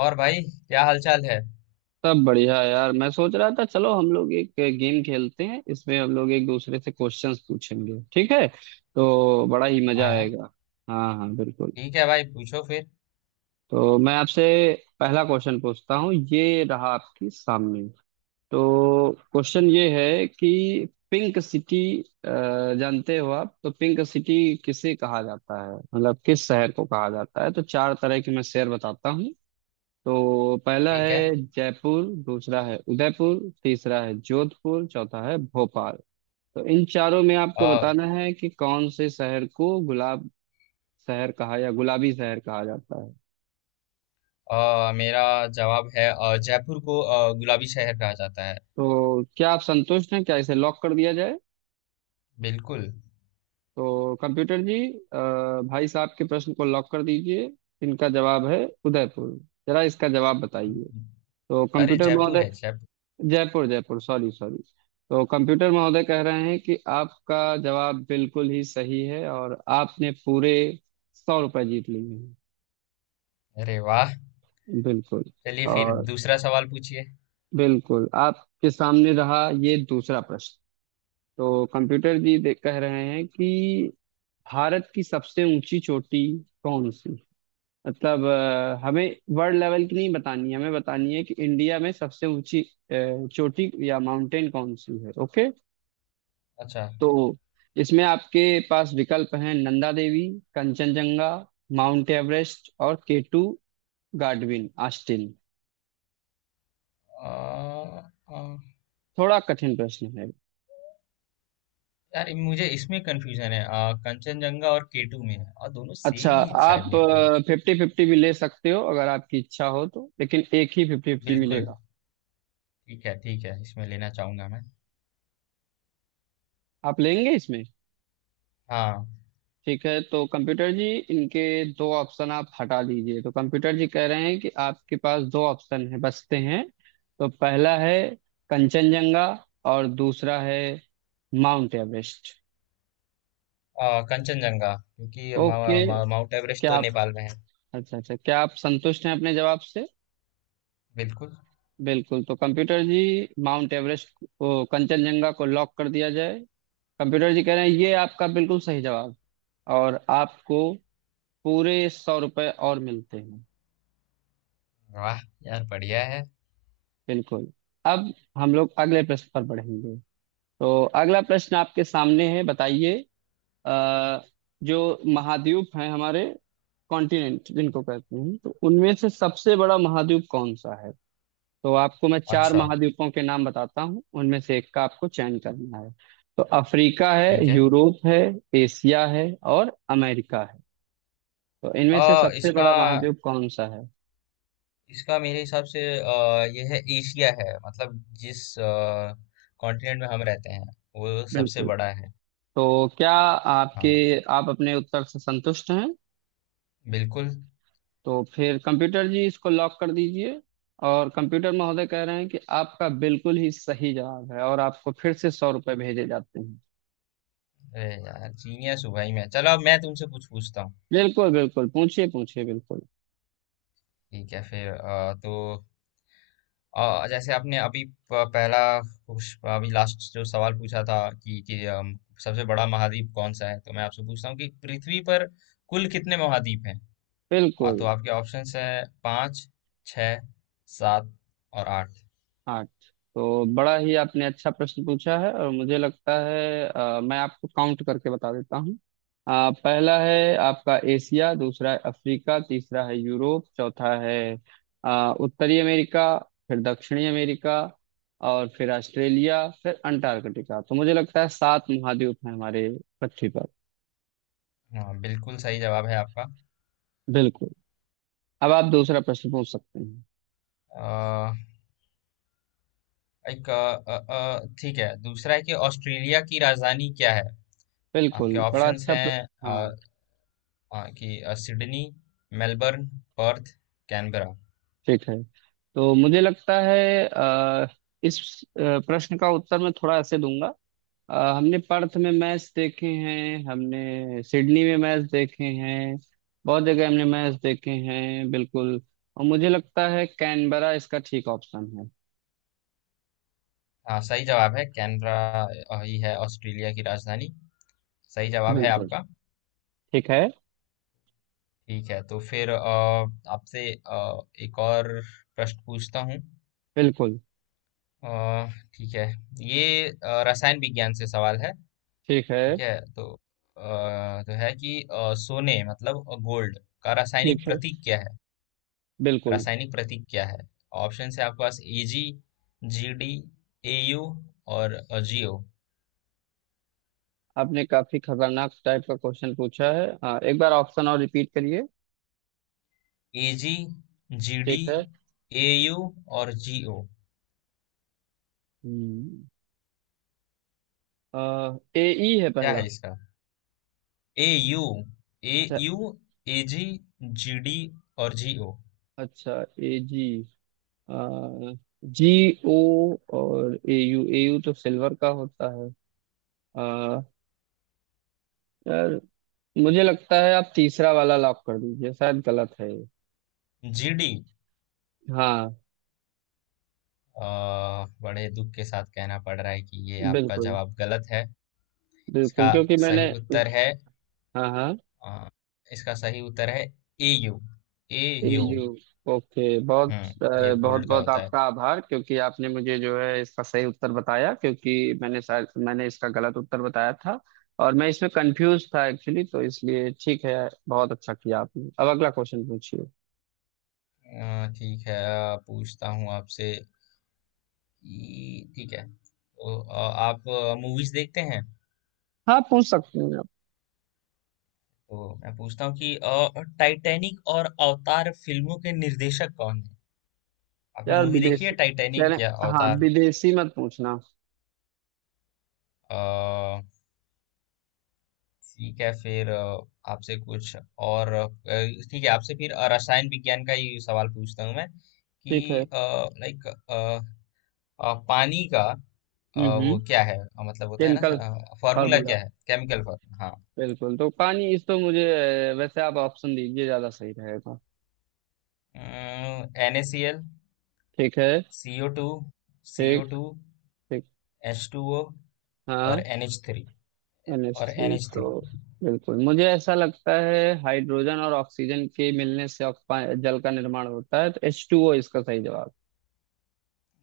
और भाई, क्या हालचाल है? सब बढ़िया यार। मैं सोच रहा था चलो हम लोग एक गेम खेलते हैं, इसमें हम लोग एक दूसरे से क्वेश्चंस पूछेंगे, ठीक है? तो बड़ा ही मजा आया। आएगा। हाँ हाँ, बिल्कुल। ठीक है भाई, पूछो फिर। तो मैं आपसे पहला क्वेश्चन पूछता हूँ, ये रहा आपके सामने। तो क्वेश्चन ये है कि पिंक सिटी, जानते हो आप? तो पिंक सिटी किसे कहा जाता है, मतलब किस शहर को कहा जाता है? तो चार तरह के मैं शहर बताता हूँ। तो पहला ठीक है। है जयपुर, दूसरा है उदयपुर, तीसरा है जोधपुर, चौथा है भोपाल। तो इन चारों में आपको अ, बताना है कि कौन से शहर को गुलाब शहर कहा या गुलाबी शहर कहा जाता है। मेरा जवाब है जयपुर को गुलाबी शहर कहा जाता है। तो क्या आप संतुष्ट हैं? क्या इसे लॉक कर दिया जाए? बिल्कुल। तो कंप्यूटर जी, अ, भाई साहब के प्रश्न को लॉक कर दीजिए। इनका जवाब है उदयपुर। जरा इसका जवाब बताइए। तो अरे, कंप्यूटर जयपुर महोदय, है जयपुर। Jaipur, Jaipur, sorry sorry. तो कंप्यूटर महोदय कह रहे हैं कि आपका जवाब बिल्कुल ही सही है और आपने पूरे सौ रुपये जीत लिए हैं। अरे वाह। बिल्कुल। चलिए फिर और दूसरा सवाल पूछिए। बिल्कुल आपके सामने रहा ये दूसरा प्रश्न। तो कंप्यूटर जी कह रहे हैं कि भारत की सबसे ऊंची चोटी कौन सी, मतलब हमें वर्ल्ड लेवल की नहीं बतानी है, हमें बतानी है कि इंडिया में सबसे ऊंची चोटी या माउंटेन कौन सी है, ओके। अच्छा। तो इसमें आपके पास विकल्प हैं: नंदा देवी, कंचनजंगा, माउंट एवरेस्ट और केटू गाडविन आस्टिन। अ, अ, थोड़ा कठिन प्रश्न है। यार, मुझे इसमें कंफ्यूजन है। कंचनजंगा और केटू में है, और दोनों अच्छा, सेम ही शायद, आप मेरे को लगता। फिफ्टी फिफ्टी भी ले सकते हो अगर आपकी इच्छा हो तो, लेकिन एक ही फिफ्टी फिफ्टी बिल्कुल। मिलेगा। ठीक है, ठीक है, इसमें लेना चाहूंगा मैं। आप लेंगे इसमें? हाँ। ठीक है, तो कंप्यूटर जी, इनके दो ऑप्शन आप हटा दीजिए। तो कंप्यूटर जी कह रहे हैं कि आपके पास दो ऑप्शन है बचते हैं। तो पहला है कंचनजंगा और दूसरा है माउंट एवरेस्ट। कंचनजंगा, क्योंकि मा- ओके। मा- माउंट एवरेस्ट क्या तो आप नेपाल में है। अच्छा अच्छा, क्या आप संतुष्ट हैं अपने जवाब से? बिल्कुल। बिल्कुल। तो कंप्यूटर जी, माउंट एवरेस्ट को कंचनजंगा को लॉक कर दिया जाए। कंप्यूटर जी कह रहे हैं ये आपका बिल्कुल सही जवाब, और आपको पूरे सौ रुपये और मिलते हैं। वाह, यार बढ़िया है। बिल्कुल। अब हम लोग अगले प्रश्न पर बढ़ेंगे। तो अगला प्रश्न आपके सामने है, बताइए। अ, जो महाद्वीप हैं हमारे, कॉन्टिनेंट जिनको कहते हैं, तो उनमें से सबसे बड़ा महाद्वीप कौन सा है? तो आपको मैं चार अच्छा। महाद्वीपों के नाम बताता हूँ, उनमें से एक का आपको चयन करना है। तो अफ्रीका है, ठीक है। यूरोप है, एशिया है और अमेरिका है। तो इनमें से सबसे इसका बड़ा महाद्वीप कौन सा है? इसका मेरे हिसाब से ये है, एशिया है, मतलब जिस कॉन्टिनेंट में हम रहते हैं वो सबसे बिल्कुल। बड़ा है। तो क्या आपके हाँ। आप अपने उत्तर से संतुष्ट हैं? बिल्कुल। तो फिर कंप्यूटर जी इसको लॉक कर दीजिए। और कंप्यूटर महोदय कह रहे हैं कि आपका बिल्कुल ही सही जवाब है और आपको फिर से सौ रुपये भेजे जाते हैं। अरे यार, जीनियस हूँ भाई मैं। चलो, अब मैं तुमसे कुछ पूछता हूँ। बिल्कुल बिल्कुल, पूछिए पूछिए, बिल्कुल ठीक है फिर। तो जैसे आपने अभी पहला कुछ, अभी लास्ट जो सवाल पूछा था कि सबसे बड़ा महाद्वीप कौन सा है, तो मैं आपसे पूछता हूँ कि पृथ्वी पर कुल कितने महाद्वीप हैं। और तो बिल्कुल। आपके ऑप्शंस हैं पाँच, छः, सात और आठ। आठ। तो बड़ा ही आपने अच्छा प्रश्न पूछा है और मुझे लगता है मैं आपको काउंट करके बता देता हूँ। पहला है आपका एशिया, दूसरा है अफ्रीका, तीसरा है यूरोप, चौथा है उत्तरी अमेरिका, फिर दक्षिणी अमेरिका, और फिर ऑस्ट्रेलिया, फिर अंटार्कटिका। तो मुझे लगता है सात महाद्वीप हैं हमारे पृथ्वी पर। हाँ, बिल्कुल सही जवाब है आपका। बिल्कुल। अब आप दूसरा प्रश्न पूछ सकते हैं। अ, एक ठीक है, दूसरा है कि ऑस्ट्रेलिया की राजधानी क्या है। आपके बिल्कुल, बड़ा ऑप्शंस अच्छा हैं हाँ, कि सिडनी, मेलबर्न, पर्थ, कैनबरा। ठीक है। तो मुझे लगता है इस प्रश्न का उत्तर मैं थोड़ा ऐसे दूंगा। हमने पर्थ में मैच देखे हैं, हमने सिडनी में मैच देखे हैं, बहुत जगह हमने मैच देखे हैं, बिल्कुल। और मुझे लगता है कैनबरा इसका ठीक ऑप्शन है। हाँ, सही जवाब है, कैनबरा ही है ऑस्ट्रेलिया की राजधानी। सही जवाब है बिल्कुल। आपका। ठीक है। ठीक है, तो फिर आपसे एक और प्रश्न पूछता हूँ। बिल्कुल। अ, ठीक है, ये रसायन विज्ञान से सवाल है। ठीक है। ठीक है, अ, तो है कि सोने, मतलब गोल्ड का रासायनिक ठीक है। प्रतीक क्या है? बिल्कुल। रासायनिक प्रतीक क्या है? ऑप्शन है आपके पास एजी, जीडी, एयू और जीओ। आपने काफी खतरनाक टाइप का क्वेश्चन पूछा है, एक बार ऑप्शन और रिपीट करिए। एजी, जीडी, ठीक है। एयू और जीओ। ए ई है क्या पहला। है इसका? एयू, अच्छा, एयू। एजी, जीडी और जीओ। अच्छा। ए जी, जी ओ और ए यू। ए यू तो सिल्वर का होता है। आ, यार, मुझे लगता है आप तीसरा वाला लॉक कर दीजिए, शायद गलत है ये। जीडी। हाँ। बड़े दुख के साथ कहना पड़ रहा है कि ये आपका बिल्कुल। जवाब गलत है। बिल्कुल, इसका क्योंकि मैंने... सही उत्तर है, हाँ हाँ। अ, इसका सही उत्तर है एयू, एयू। ईयू। ओके। बहुत हम्म, ये बहुत गोल्ड का बहुत होता है। आपका आभार, क्योंकि आपने मुझे जो है इसका सही उत्तर बताया, क्योंकि मैंने शायद मैंने इसका गलत उत्तर बताया था। और मैं इसमें कंफ्यूज था एक्चुअली, तो इसलिए ठीक है, बहुत अच्छा किया आपने। अब अगला क्वेश्चन पूछिए। ठीक है, पूछता हूँ आपसे ठीक है तो, आप मूवीज देखते हैं। हाँ, पूछ सकते हैं आप। तो मैं पूछता हूँ कि टाइटैनिक और अवतार फिल्मों के निर्देशक कौन है? आपने यार, मूवी देखी है विदेशी कह टाइटैनिक या रहे... हाँ, अवतार? विदेशी मत पूछना। अ, ठीक है फिर आपसे कुछ और, ठीक है, आपसे फिर रसायन विज्ञान का ही सवाल पूछता हूँ मैं, कि ठीक है। लाइक पानी का वो हम्म। क्या है, मतलब होता है केमिकल ना, फॉर्मूला फार्मूला। क्या है, केमिकल फॉर्मूला? हाँ। बिल्कुल। तो पानी इस तो मुझे वैसे आप ऑप्शन दीजिए, ज्यादा सही रहेगा। एन ए सी एल, ठीक है। सी ओ टू, सी ओ ठीक। टू, ठीक। एच टू ओ हाँ। और एन एच थ्री। और NH3 तो, NH3। बिल्कुल, मुझे ऐसा लगता है हाइड्रोजन और ऑक्सीजन के मिलने से जल का निर्माण होता है, तो H2O इसका सही जवाब।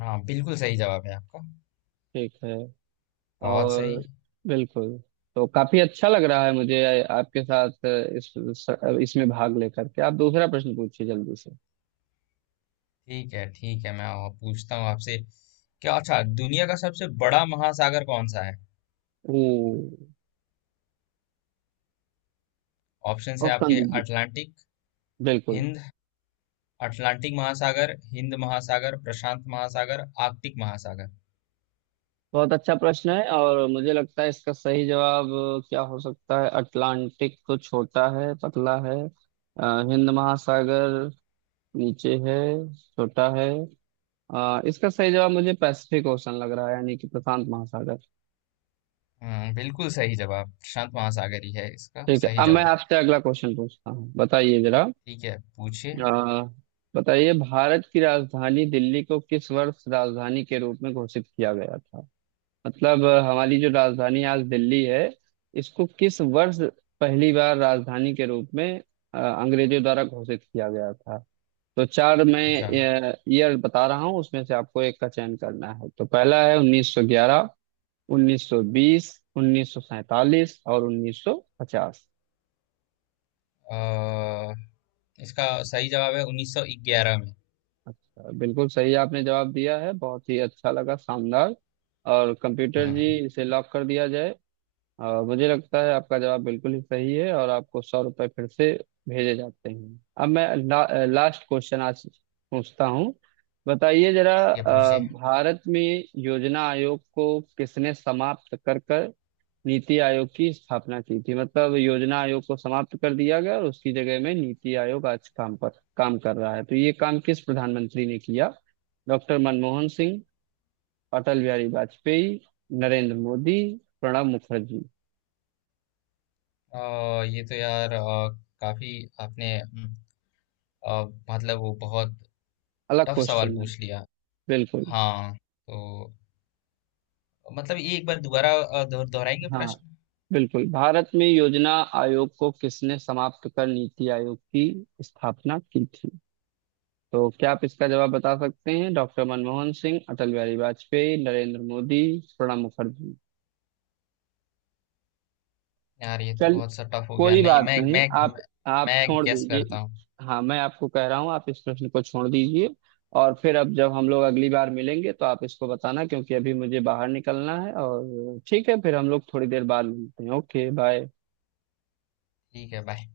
हाँ, बिल्कुल सही जवाब है आपका। ठीक है। बहुत और सही। बिल्कुल। तो काफी अच्छा लग रहा है मुझे आपके साथ इस इसमें भाग लेकर के। आप दूसरा प्रश्न पूछिए जल्दी से। ठीक है, ठीक है, मैं और पूछता हूँ आपसे। क्या अच्छा, दुनिया का सबसे बड़ा महासागर कौन सा है? ओ, ऑप्शंस है ऑप्शन आपके, दीजिए। अटलांटिक, बिल्कुल। हिंद, अटलांटिक महासागर, हिंद महासागर, प्रशांत महासागर, आर्कटिक महासागर। बहुत अच्छा प्रश्न है, और मुझे लगता है इसका सही जवाब क्या हो सकता है। अटलांटिक तो छोटा है, पतला है, हिंद महासागर नीचे है, छोटा है। इसका सही जवाब मुझे पैसिफिक ओशन लग रहा है, यानी कि प्रशांत महासागर। हम्म, बिल्कुल सही जवाब, प्रशांत महासागर ही है इसका ठीक है। सही अब मैं जवाब। आपसे अगला क्वेश्चन पूछता हूँ, बताइए जरा। ठीक है, पूछिए। आ, बताइए भारत की राजधानी दिल्ली को किस वर्ष राजधानी के रूप में घोषित किया गया था, मतलब हमारी जो राजधानी आज दिल्ली है, इसको किस वर्ष पहली बार राजधानी के रूप में अंग्रेजों द्वारा घोषित किया गया था। तो चार मैं अच्छा। ईयर बता रहा हूँ, उसमें से आपको एक का चयन करना है। तो पहला है 1911, 1920, 1947 और 1950। अ, इसका सही जवाब है 1911 में। अच्छा, बिल्कुल सही आपने जवाब दिया है, बहुत ही अच्छा लगा, शानदार। और कंप्यूटर जी हम्म। इसे लॉक कर दिया जाए। और मुझे लगता है आपका जवाब बिल्कुल ही सही है और आपको सौ रुपये फिर से भेजे जाते हैं। अब मैं लास्ट क्वेश्चन आज पूछता हूँ, बताइए जरा। ये पूछिए। भारत में योजना आयोग को किसने समाप्त कर कर नीति आयोग की स्थापना की थी, मतलब योजना आयोग को समाप्त कर दिया गया और उसकी जगह में नीति आयोग आज काम कर रहा है। तो ये काम किस प्रधानमंत्री ने किया? डॉक्टर मनमोहन सिंह, अटल बिहारी वाजपेयी, नरेंद्र मोदी, प्रणब मुखर्जी। अ, ये तो यार, काफी आपने अ, मतलब वो बहुत अलग टफ सवाल क्वेश्चन है। पूछ लिया। बिल्कुल। हाँ तो, मतलब ये एक बार दोबारा दोहराएंगे हाँ, प्रश्न। बिल्कुल। भारत में योजना आयोग को किसने समाप्त कर नीति आयोग की स्थापना की थी? तो क्या आप इसका जवाब बता सकते हैं? डॉक्टर मनमोहन सिंह, अटल बिहारी वाजपेयी, नरेंद्र मोदी, प्रणब मुखर्जी। यार, ये तो चल, बहुत सा टफ हो गया, कोई नहीं, बात नहीं, मैं, आप मैं छोड़ गैस दीजिए। करता हूँ। हाँ, मैं आपको कह रहा हूँ आप इस प्रश्न को छोड़ दीजिए। और फिर अब जब हम लोग अगली बार मिलेंगे तो आप इसको बताना, क्योंकि अभी मुझे बाहर निकलना है। और ठीक है, फिर हम लोग थोड़ी देर बाद मिलते हैं। Okay, bye. ठीक है, बाय।